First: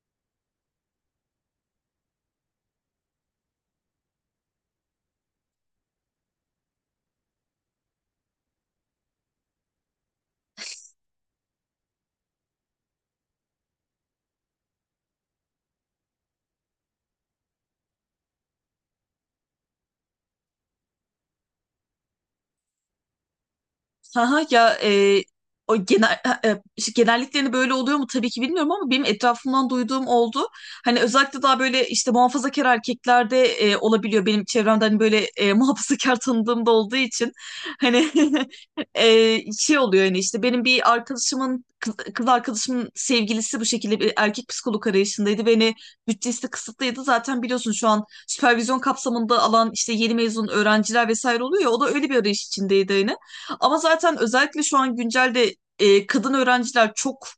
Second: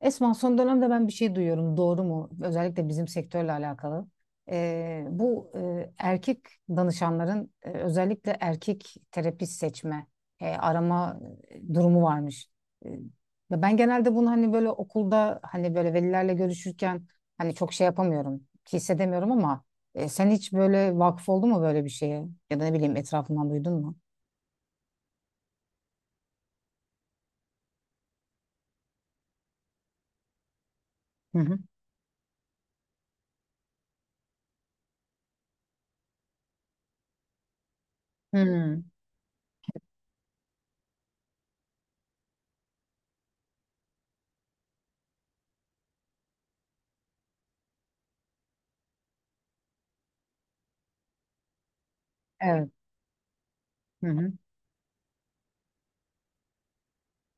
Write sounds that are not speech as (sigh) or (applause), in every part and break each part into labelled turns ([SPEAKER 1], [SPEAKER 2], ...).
[SPEAKER 1] Esma son dönemde ben bir şey duyuyorum. Doğru mu? Özellikle bizim sektörle alakalı. Erkek danışanların özellikle erkek terapist seçme, arama durumu varmış. E, ve ben genelde bunu hani böyle okulda hani böyle velilerle görüşürken hani çok şey yapamıyorum, hissedemiyorum ama sen hiç böyle vakıf oldun mu böyle bir şeye? Ya da ne bileyim etrafından duydun mu?
[SPEAKER 2] Haha ya o genel işte genelliklerini böyle oluyor mu, tabii ki bilmiyorum ama benim etrafımdan duyduğum oldu. Hani
[SPEAKER 1] Hı
[SPEAKER 2] özellikle daha
[SPEAKER 1] hı.
[SPEAKER 2] böyle işte muhafazakar erkeklerde olabiliyor. Benim çevremde hani böyle (laughs) muhafazakar tanıdığım da olduğu için hani
[SPEAKER 1] Hmm.
[SPEAKER 2] (laughs) şey oluyor yani, işte benim bir arkadaşımın kız arkadaşımın sevgilisi bu şekilde bir erkek psikolog arayışındaydı. Beni bütçesi de kısıtlıydı. Zaten biliyorsun, şu an süpervizyon kapsamında alan işte yeni mezun öğrenciler vesaire oluyor ya, o da öyle bir arayış
[SPEAKER 1] Evet.
[SPEAKER 2] içindeydi yine. Ama
[SPEAKER 1] Hı
[SPEAKER 2] zaten
[SPEAKER 1] hı.
[SPEAKER 2] özellikle şu an güncelde kadın öğrenciler çok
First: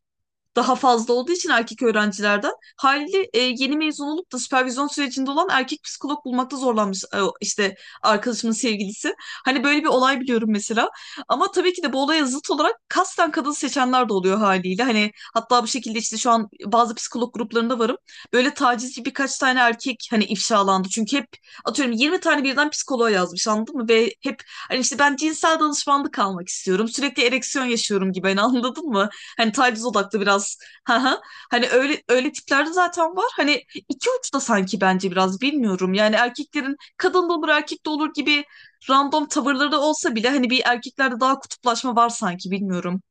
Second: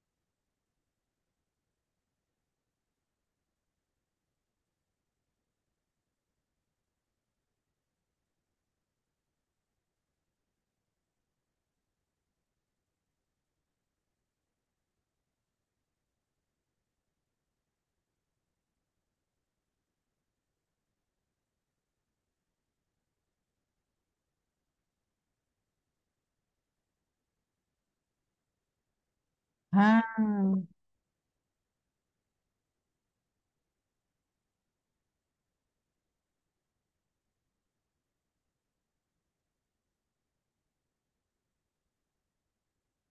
[SPEAKER 2] daha fazla olduğu için erkek öğrencilerden haliyle yeni mezun olup da süpervizyon sürecinde olan erkek psikolog bulmakta zorlanmış işte arkadaşımın sevgilisi. Hani böyle bir olay biliyorum mesela. Ama tabii ki de bu olaya zıt olarak kasten kadın seçenler de oluyor haliyle. Hani hatta bu şekilde işte şu an bazı psikolog gruplarında varım. Böyle tacizci birkaç tane erkek hani ifşalandı. Çünkü hep atıyorum 20 tane birden psikoloğa yazmış, anladın mı? Ve hep hani işte, ben cinsel danışmanlık almak istiyorum. Sürekli ereksiyon yaşıyorum gibi, hani, anladın mı? Hani taciz
[SPEAKER 1] Ha.
[SPEAKER 2] odaklı biraz. (laughs) Haha. Hani öyle öyle tiplerde zaten var. Hani iki uçta sanki, bence biraz bilmiyorum. Yani erkeklerin kadın da olur erkek de olur gibi random tavırları da olsa bile, hani bir erkeklerde daha kutuplaşma var sanki, bilmiyorum.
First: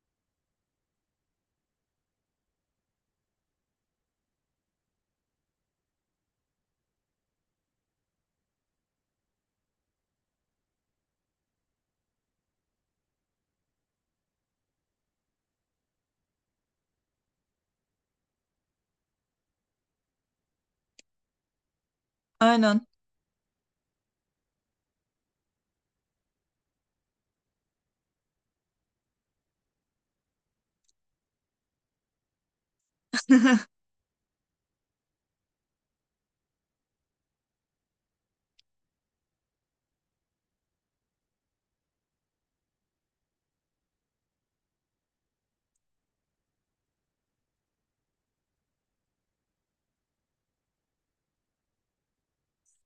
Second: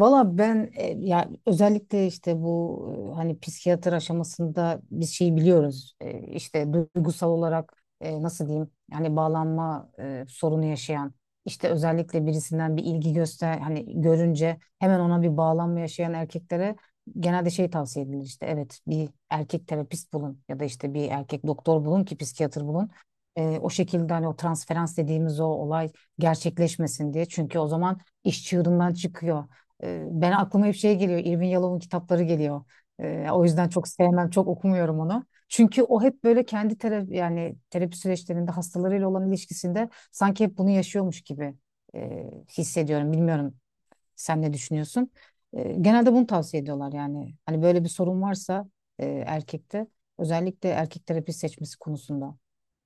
[SPEAKER 1] Valla ben ya özellikle işte bu hani psikiyatr aşamasında biz şeyi biliyoruz. İşte duygusal olarak nasıl diyeyim yani bağlanma sorunu yaşayan işte özellikle birisinden bir ilgi göster hani görünce hemen ona bir bağlanma yaşayan erkeklere genelde şey tavsiye edilir işte, evet, bir erkek terapist bulun ya da işte bir erkek doktor bulun ki psikiyatr
[SPEAKER 2] Aynen.
[SPEAKER 1] bulun. O şekilde hani o transferans dediğimiz o olay gerçekleşmesin diye, çünkü o zaman iş çığırından çıkıyor. Ben aklıma hep şey geliyor. Irvin Yalom'un kitapları geliyor. O yüzden çok sevmem, çok okumuyorum onu. Çünkü o hep böyle kendi terapi yani terapi süreçlerinde hastalarıyla olan ilişkisinde sanki hep bunu yaşıyormuş gibi e, hissediyorum. Bilmiyorum sen ne düşünüyorsun? Genelde bunu tavsiye ediyorlar yani. Hani böyle bir sorun varsa erkekte, özellikle erkek terapi seçmesi konusunda.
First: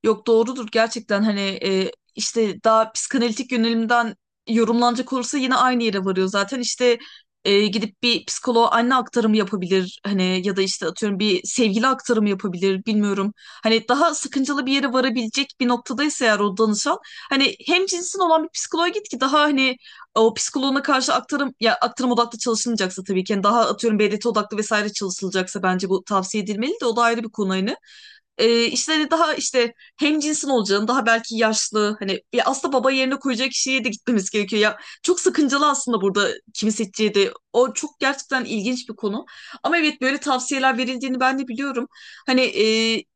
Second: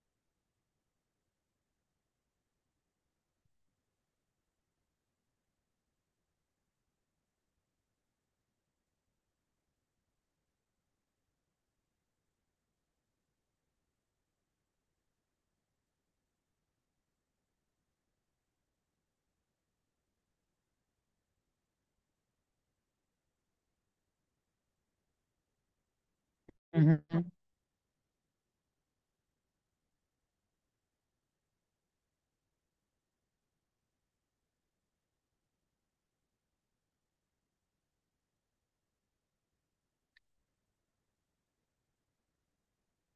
[SPEAKER 2] Yok, doğrudur gerçekten. Hani işte daha psikanalitik yönelimden yorumlanacak olursa yine aynı yere varıyor zaten. İşte gidip bir psikoloğa anne aktarımı yapabilir hani, ya da işte atıyorum bir sevgili aktarımı yapabilir, bilmiyorum. Hani daha sıkıntılı bir yere varabilecek bir noktadaysa eğer o danışan, hani hem cinsin olan bir psikoloğa git ki daha hani o psikoloğuna karşı aktarım, ya aktarım odaklı çalışılmayacaksa tabii ki. Yani daha atıyorum BDT odaklı vesaire çalışılacaksa bence bu tavsiye edilmeli de, o da ayrı bir konu hani. E, işte hani daha işte hem cinsin olacağını, daha belki yaşlı, hani ya aslında baba yerine koyacak kişiye de gitmemiz gerekiyor. Ya çok sakıncalı aslında burada, kimi seçeceği de. O çok gerçekten ilginç bir konu. Ama evet, böyle tavsiyeler verildiğini ben de biliyorum. Hani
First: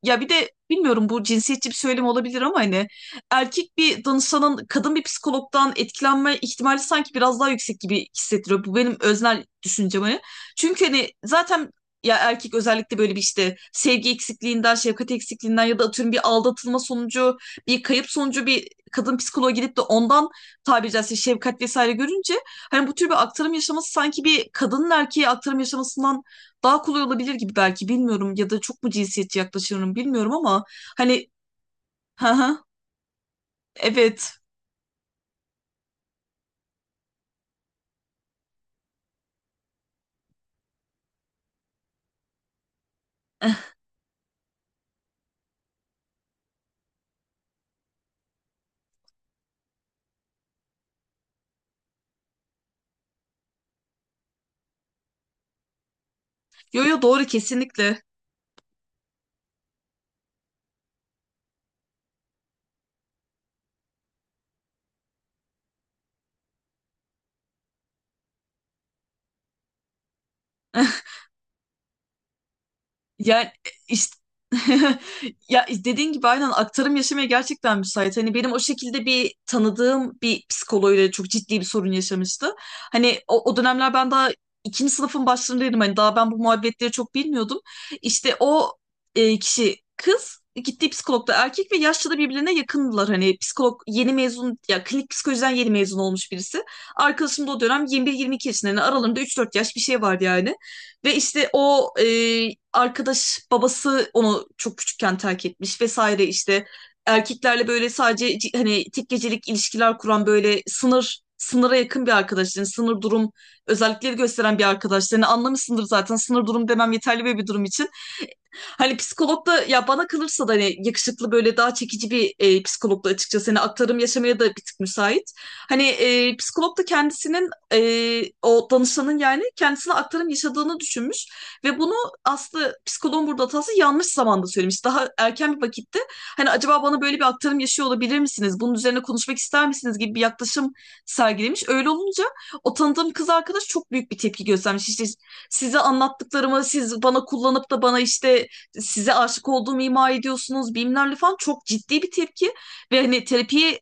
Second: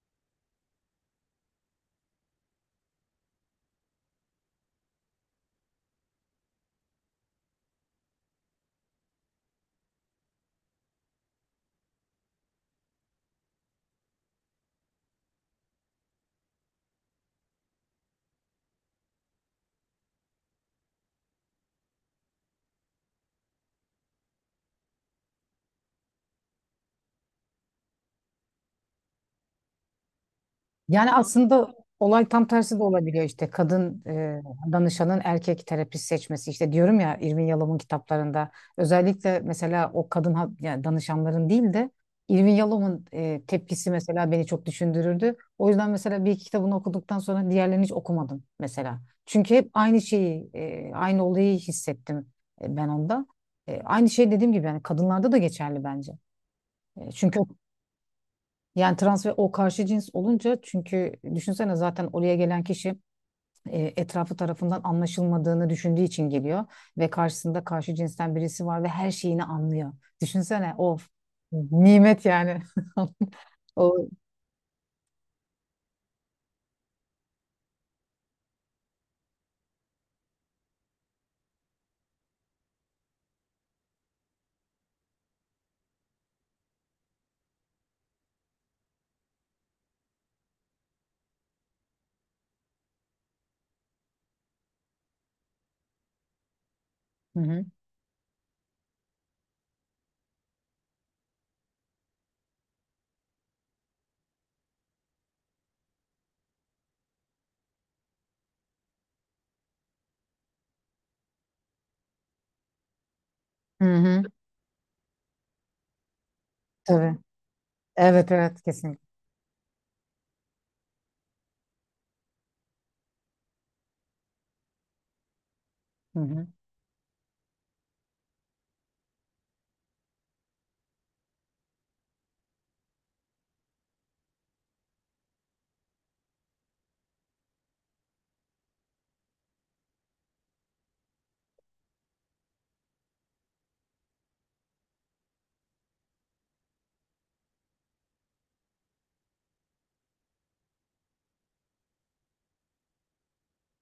[SPEAKER 2] ya bir de bilmiyorum, bu cinsiyetçi bir söylem olabilir ama hani erkek bir danışanın kadın bir psikologdan etkilenme ihtimali sanki biraz daha yüksek gibi hissettiriyor. Bu benim öznel düşüncem hani. Çünkü hani zaten ya, erkek özellikle böyle bir işte sevgi eksikliğinden, şefkat eksikliğinden ya da atıyorum bir aldatılma sonucu, bir kayıp sonucu bir kadın psikoloğa gidip de ondan tabiri caizse şefkat vesaire görünce, hani bu tür bir aktarım yaşaması sanki bir kadının erkeğe aktarım yaşamasından daha kolay olabilir gibi, belki, bilmiyorum. Ya da çok mu cinsiyetçi yaklaşıyorum, bilmiyorum ama
[SPEAKER 1] Yani
[SPEAKER 2] hani
[SPEAKER 1] aslında
[SPEAKER 2] (laughs)
[SPEAKER 1] olay tam
[SPEAKER 2] ha,
[SPEAKER 1] tersi de olabiliyor, işte kadın
[SPEAKER 2] evet.
[SPEAKER 1] danışanın erkek terapist seçmesi. İşte diyorum ya, Irvin Yalom'un kitaplarında özellikle mesela yani danışanların değil de Irvin Yalom'un tepkisi mesela beni çok düşündürürdü. O yüzden mesela bir iki kitabını okuduktan sonra diğerlerini hiç okumadım mesela. Çünkü hep aynı şeyi aynı olayı hissettim ben onda. Aynı şey dediğim gibi yani kadınlarda da geçerli bence.
[SPEAKER 2] Yo, yo,
[SPEAKER 1] E,
[SPEAKER 2] doğru,
[SPEAKER 1] çünkü
[SPEAKER 2] kesinlikle.
[SPEAKER 1] yani trans ve o karşı cins olunca, çünkü düşünsene zaten oraya gelen kişi etrafı tarafından anlaşılmadığını düşündüğü için geliyor ve karşısında karşı cinsten birisi var ve her şeyini anlıyor. Düşünsene, of, nimet yani. (laughs)
[SPEAKER 2] Yani
[SPEAKER 1] O
[SPEAKER 2] işte (laughs) ya dediğin gibi, aynen, aktarım yaşamaya gerçekten müsait. Hani benim o şekilde bir tanıdığım bir psikoloğuyla çok ciddi bir sorun yaşamıştı. Hani o dönemler ben daha ikinci sınıfın başlarındaydım. Hani daha ben bu muhabbetleri çok bilmiyordum. İşte o kişi kız, gittiği psikolog da erkek ve yaşça da birbirine yakındılar. Hani psikolog yeni mezun, ya klinik psikolojiden yeni mezun olmuş birisi.
[SPEAKER 1] hı
[SPEAKER 2] Arkadaşım da o
[SPEAKER 1] hı.
[SPEAKER 2] dönem 21-22 yaşında. Yani aralarında 3-4 yaş bir şey vardı yani. Ve işte o arkadaş, babası onu çok küçükken terk etmiş vesaire işte, erkeklerle böyle sadece hani tek gecelik ilişkiler kuran, böyle sınır sınıra yakın bir arkadaşların, sınır durum
[SPEAKER 1] Hı
[SPEAKER 2] özellikleri
[SPEAKER 1] hı.
[SPEAKER 2] gösteren bir arkadaşlarını anlamışsındır zaten, sınır durum demem
[SPEAKER 1] Tabii.
[SPEAKER 2] yeterli bir durum için.
[SPEAKER 1] Evet, evet,
[SPEAKER 2] Hani
[SPEAKER 1] kesinlikle.
[SPEAKER 2] psikolog da, ya bana kalırsa da hani yakışıklı böyle daha çekici bir psikolog da açıkçası, hani aktarım yaşamaya da bir tık müsait. Hani
[SPEAKER 1] Hı hı.
[SPEAKER 2] psikolog da kendisinin o danışanın yani kendisine aktarım yaşadığını düşünmüş ve bunu, aslında psikoloğun burada hatası, yanlış zamanda söylemiş. Daha erken bir vakitte, hani acaba bana böyle bir aktarım yaşıyor olabilir misiniz, bunun üzerine konuşmak ister misiniz gibi bir yaklaşım sergilemiş. Öyle olunca o tanıdığım kız arkadaş çok büyük bir tepki göstermiş. İşte, size anlattıklarımı siz bana kullanıp da bana işte size aşık olduğumu ima ediyorsunuz bilmem falan, çok ciddi bir tepki, ve hani terapiyi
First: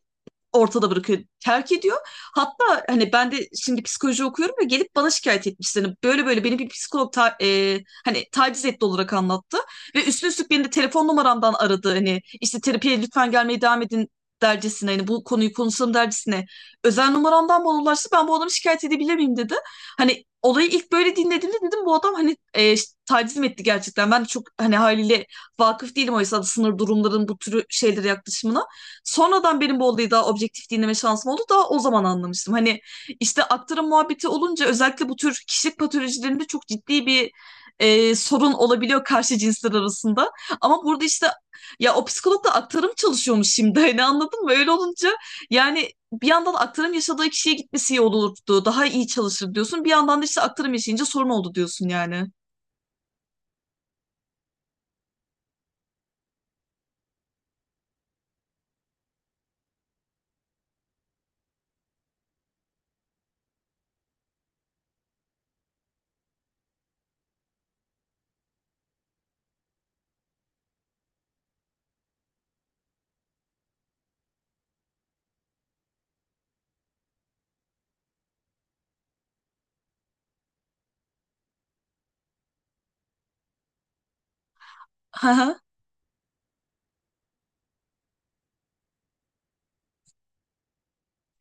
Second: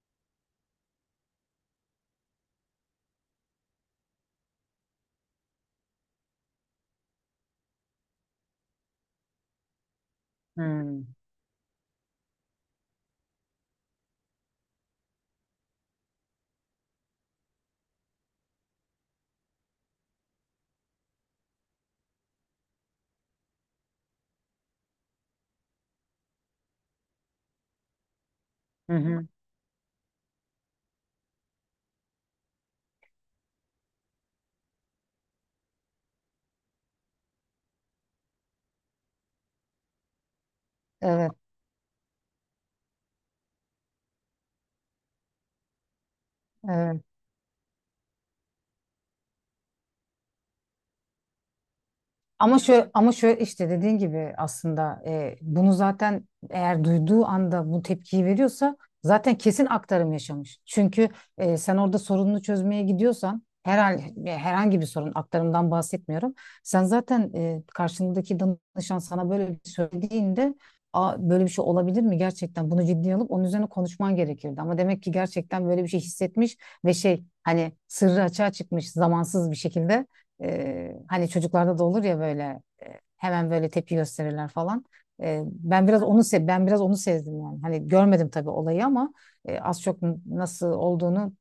[SPEAKER 2] ortada bırakıyor, terk ediyor. Hatta hani, ben de şimdi psikoloji okuyorum ve gelip bana şikayet etmişler. Hani böyle böyle, beni bir psikolog hani taciz etti olarak anlattı, ve üstüne üstlük
[SPEAKER 1] Hı
[SPEAKER 2] beni de
[SPEAKER 1] hı.
[SPEAKER 2] telefon numaramdan aradı. Hani işte terapiye lütfen gelmeye devam edin dercesine, hani bu konuyu konuşalım dercesine özel numaramdan bana ulaştı. Ben bu adamı şikayet edebilir miyim dedim. Hani olayı ilk böyle dinlediğimde dedim, bu adam hani taciz mi etti gerçekten. Ben de çok hani haliyle vakıf değilim oysa da sınır durumların bu türü şeylere yaklaşımına.
[SPEAKER 1] Hı hı.
[SPEAKER 2] Sonradan benim bu olayı daha objektif dinleme şansım oldu. Daha o zaman anlamıştım. Hani işte aktarım muhabbeti olunca, özellikle bu tür kişilik patolojilerinde çok ciddi bir sorun olabiliyor karşı cinsler arasında. Ama burada işte,
[SPEAKER 1] Evet,
[SPEAKER 2] ya o psikolog da aktarım çalışıyormuş şimdi, hani anladın mı? Öyle olunca yani, bir yandan aktarım
[SPEAKER 1] evet.
[SPEAKER 2] yaşadığı kişiye gitmesi iyi olurdu, daha iyi çalışır diyorsun. Bir yandan da işte aktarım yaşayınca sorun oldu diyorsun yani.
[SPEAKER 1] Ama şöyle, işte dediğin gibi aslında bunu zaten eğer duyduğu anda bu tepkiyi veriyorsa zaten kesin aktarım yaşamış. Çünkü sen orada sorununu çözmeye gidiyorsan herhangi bir sorun, aktarımdan bahsetmiyorum. Sen zaten karşındaki danışan sana böyle bir şey söylediğinde, aa, böyle bir şey olabilir mi gerçekten, bunu ciddiye alıp onun üzerine konuşman gerekirdi. Ama demek ki gerçekten böyle bir şey hissetmiş ve şey, hani, sırrı açığa çıkmış zamansız bir şekilde. Hani çocuklarda da olur ya böyle hemen böyle tepki gösterirler falan.
[SPEAKER 2] (laughs)
[SPEAKER 1] Ben biraz onu sezdim yani. Hani görmedim tabii olayı ama az çok nasıl olduğunu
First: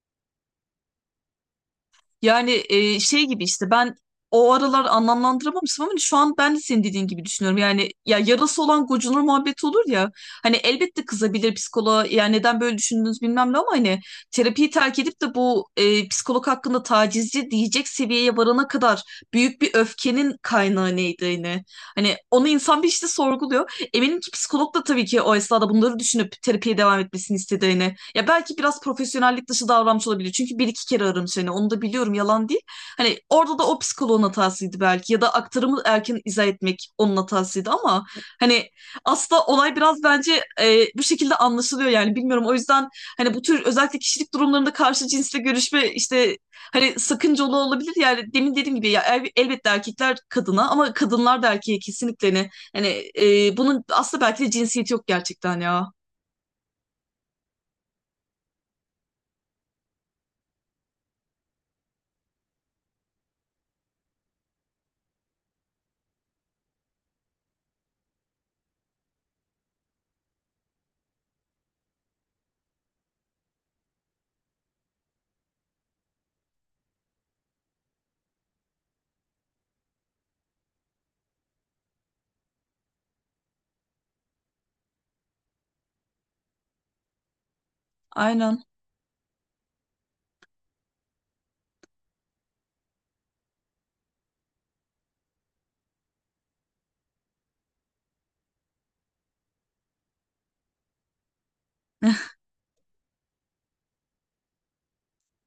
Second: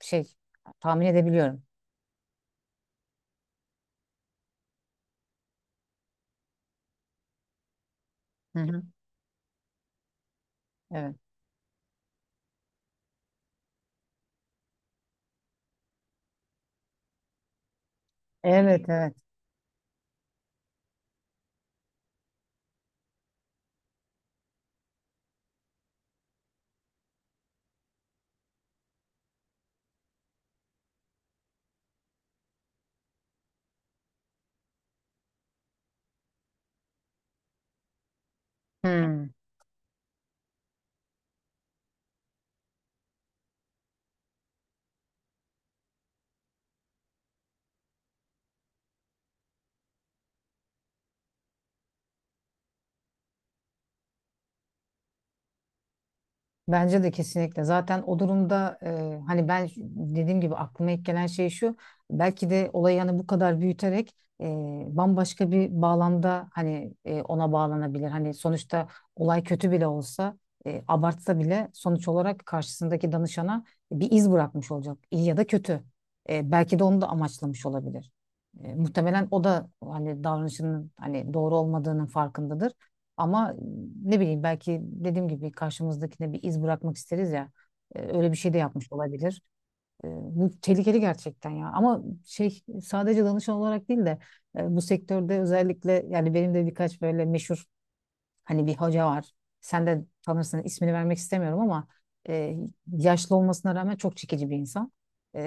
[SPEAKER 1] şey tahmin edebiliyorum.
[SPEAKER 2] Yani şey gibi işte, ben o aralar anlamlandıramamıştım ama hani şu an ben de senin dediğin gibi düşünüyorum. Yani ya,
[SPEAKER 1] Hı
[SPEAKER 2] yarası
[SPEAKER 1] hı.
[SPEAKER 2] olan gocunur muhabbeti olur ya. Hani elbette
[SPEAKER 1] Evet.
[SPEAKER 2] kızabilir psikoloğa, ya neden böyle düşündünüz bilmem ne, ama hani terapiyi terk edip de bu psikolog hakkında tacizci diyecek seviyeye varana
[SPEAKER 1] Evet,
[SPEAKER 2] kadar
[SPEAKER 1] evet.
[SPEAKER 2] büyük bir öfkenin kaynağı neydi yine. Hani onu insan bir işte sorguluyor. Eminim ki psikolog da tabii ki o esnada bunları düşünüp terapiye devam etmesini istedi yine. Ya belki biraz profesyonellik dışı davranmış olabilir. Çünkü bir iki kere aramış seni, onu da biliyorum, yalan değil. Hani orada da o psikoloğun hatasıydı belki, ya da aktarımı erken izah etmek onun hatasıydı ama hani
[SPEAKER 1] Hmm.
[SPEAKER 2] aslında olay biraz bence bu şekilde anlaşılıyor yani, bilmiyorum. O yüzden hani bu tür özellikle kişilik durumlarında karşı cinsle görüşme işte hani sakıncalı olabilir. Yani demin dediğim gibi ya, elbette erkekler kadına, ama kadınlar da erkeğe kesinlikle, ne hani bunun aslında belki de cinsiyeti yok gerçekten ya.
[SPEAKER 1] Bence de kesinlikle. Zaten o durumda hani ben dediğim gibi aklıma ilk gelen şey şu. Belki de olayı hani bu kadar büyüterek e, bambaşka bir bağlamda hani ona bağlanabilir. Hani sonuçta olay kötü bile olsa, abartsa bile, sonuç olarak karşısındaki danışana bir iz bırakmış olacak. İyi ya da kötü. Belki de onu da amaçlamış olabilir. Muhtemelen o da hani davranışının hani doğru olmadığının farkındadır. Ama ne bileyim, belki dediğim gibi karşımızdakine bir iz bırakmak isteriz ya. Öyle bir şey de
[SPEAKER 2] Aynen.
[SPEAKER 1] yapmış olabilir. Bu tehlikeli gerçekten ya. Ama şey, sadece danışan olarak değil de bu sektörde özellikle, yani benim de birkaç böyle meşhur, hani bir hoca var. Sen de tanırsın, ismini vermek istemiyorum ama e, yaşlı olmasına rağmen çok çekici bir insan.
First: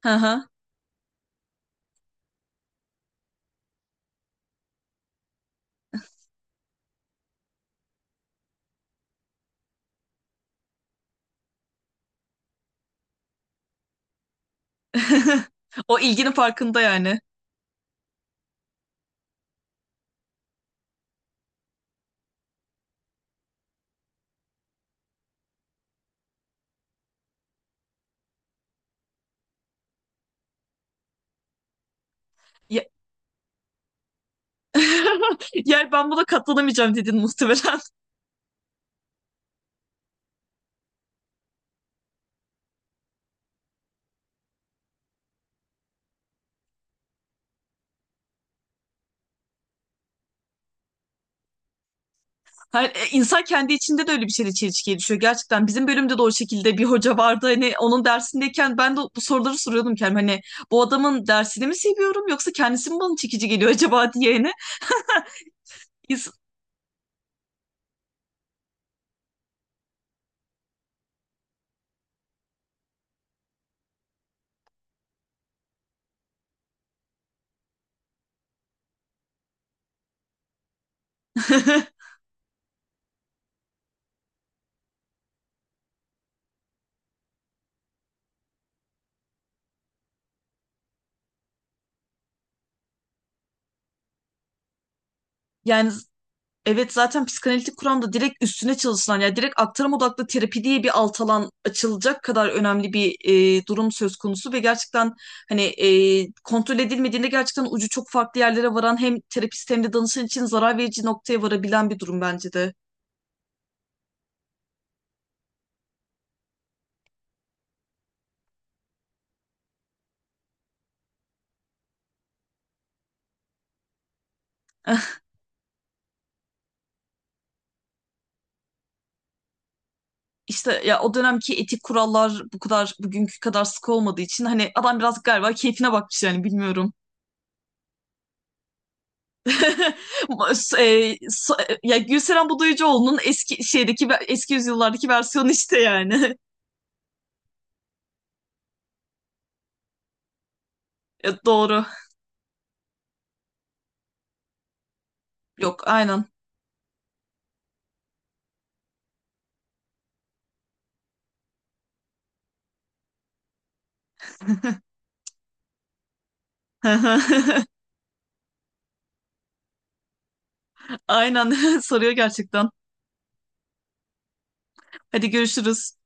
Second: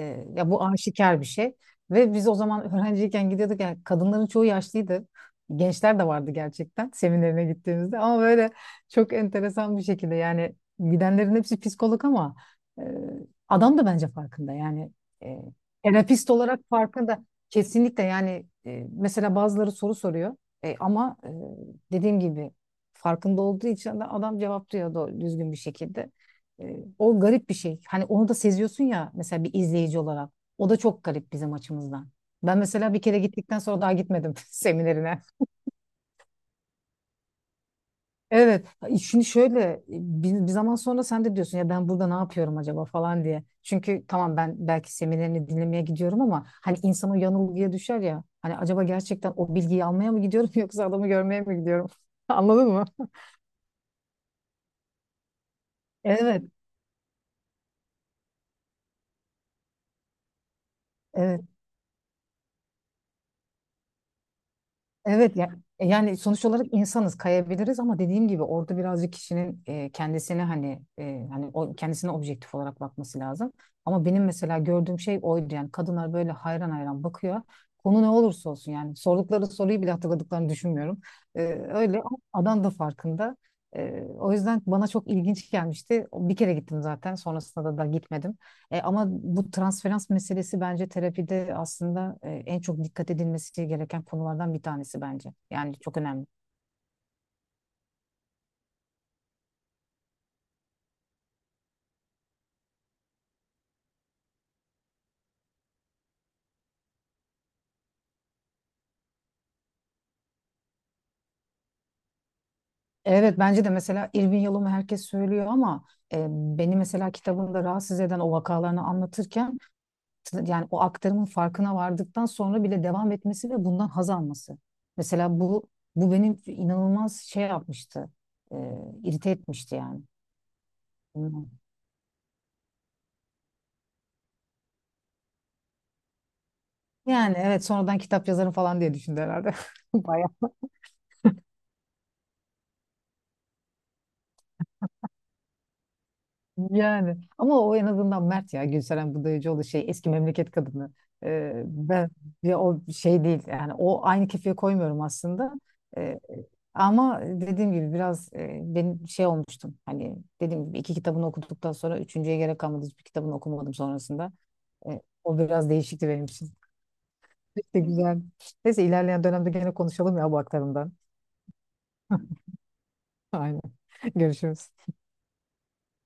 [SPEAKER 2] (laughs) Hı hı.
[SPEAKER 1] ya bu aşikar bir şey. Ve biz o zaman öğrenciyken gidiyorduk. Yani kadınların çoğu yaşlıydı. Gençler de vardı gerçekten seminerine gittiğimizde. Ama böyle çok enteresan bir şekilde, yani gidenlerin hepsi psikolog ama e, adam da bence farkında. Yani e,
[SPEAKER 2] (laughs) O
[SPEAKER 1] terapist
[SPEAKER 2] ilginin
[SPEAKER 1] olarak
[SPEAKER 2] farkında, yani.
[SPEAKER 1] farkında. Kesinlikle yani. Mesela bazıları soru soruyor. Ama dediğim gibi farkında olduğu için de adam cevaplıyor da düzgün bir şekilde. O garip bir şey. Hani onu da seziyorsun ya mesela bir izleyici olarak. O da çok garip bizim açımızdan. Ben
[SPEAKER 2] Ye-
[SPEAKER 1] mesela bir kere gittikten sonra daha gitmedim (laughs) seminerine.
[SPEAKER 2] (laughs) Yani ben buna katlanamayacağım dedin muhtemelen.
[SPEAKER 1] Evet. Şimdi şöyle, bir zaman sonra sen de diyorsun ya ben burada ne yapıyorum acaba falan diye. Çünkü tamam, ben belki seminerini dinlemeye gidiyorum ama hani insan o yanılgıya düşer ya. Hani acaba gerçekten o bilgiyi almaya mı gidiyorum (laughs) yoksa adamı görmeye mi gidiyorum? (laughs) Anladın
[SPEAKER 2] (laughs)
[SPEAKER 1] mı?
[SPEAKER 2] Hayır, insan kendi içinde de öyle bir şeyle çelişkiye düşüyor gerçekten. Bizim bölümde de o
[SPEAKER 1] Evet.
[SPEAKER 2] şekilde bir hoca vardı. Hani onun dersindeyken ben de bu soruları soruyordum kendime. Hani bu adamın
[SPEAKER 1] Evet.
[SPEAKER 2] dersini mi seviyorum, yoksa kendisi mi bana çekici geliyor acaba, diye. Hani.
[SPEAKER 1] Evet ya, yani
[SPEAKER 2] İns-
[SPEAKER 1] sonuç olarak insanız, kayabiliriz ama dediğim gibi orada birazcık kişinin kendisine hani hani o kendisine objektif olarak bakması lazım. Ama benim mesela gördüğüm şey oydu, yani kadınlar böyle hayran hayran bakıyor. Konu ne olursa olsun yani sordukları soruyu bile hatırladıklarını düşünmüyorum. E, Öyle,
[SPEAKER 2] (laughs)
[SPEAKER 1] ama adam da farkında. O yüzden bana çok ilginç gelmişti. Bir kere gittim zaten, sonrasında da gitmedim. Ama bu transferans meselesi bence terapide aslında en çok dikkat edilmesi gereken konulardan bir tanesi bence. Yani
[SPEAKER 2] Yani,
[SPEAKER 1] çok önemli.
[SPEAKER 2] evet, zaten psikanalitik kuramda direkt üstüne çalışılan, yani direkt aktarım odaklı terapi diye bir alt alan açılacak kadar önemli bir durum söz konusu, ve gerçekten hani kontrol edilmediğinde gerçekten ucu çok farklı yerlere varan, hem terapist hem de danışan için zarar verici noktaya varabilen bir durum bence de.
[SPEAKER 1] Evet, bence de. Mesela Irvin Yalom'u herkes söylüyor ama beni mesela kitabında rahatsız eden o vakalarını anlatırken yani o aktarımın farkına vardıktan sonra bile devam etmesi ve bundan haz alması.
[SPEAKER 2] (laughs)
[SPEAKER 1] Mesela bu benim inanılmaz şey yapmıştı. E, irite etmişti yani.
[SPEAKER 2] İşte ya, o dönemki etik kurallar bu kadar bugünkü kadar sıkı olmadığı için hani adam biraz galiba keyfine bakmış yani, bilmiyorum.
[SPEAKER 1] Yani evet, sonradan kitap yazarım falan diye düşündü herhalde. (laughs) Bayağı.
[SPEAKER 2] (laughs) Ya Gülseren Budayıcıoğlu'nun eski şeydeki eski yüzyıllardaki versiyonu işte yani. (laughs)
[SPEAKER 1] Yani ama o en azından Mert, ya Gülseren Budayıcıoğlu şey, eski memleket kadını. Ee,
[SPEAKER 2] Doğru.
[SPEAKER 1] ben ya, o şey değil yani, o, aynı kefeye koymuyorum aslında.
[SPEAKER 2] Yok,
[SPEAKER 1] Ee,
[SPEAKER 2] aynen.
[SPEAKER 1] ama dediğim gibi biraz benim şey olmuştum. Hani dediğim gibi iki kitabını okuduktan sonra üçüncüye gerek kalmadı. Hiçbir kitabını okumadım sonrasında. O biraz değişikti benim için.
[SPEAKER 2] (laughs)
[SPEAKER 1] İşte güzel. Neyse, ilerleyen dönemde gene konuşalım ya bu aktarımdan.
[SPEAKER 2] Aynen, (laughs) soruyor
[SPEAKER 1] (laughs)
[SPEAKER 2] gerçekten.
[SPEAKER 1] Aynen. Görüşürüz.
[SPEAKER 2] Hadi, görüşürüz.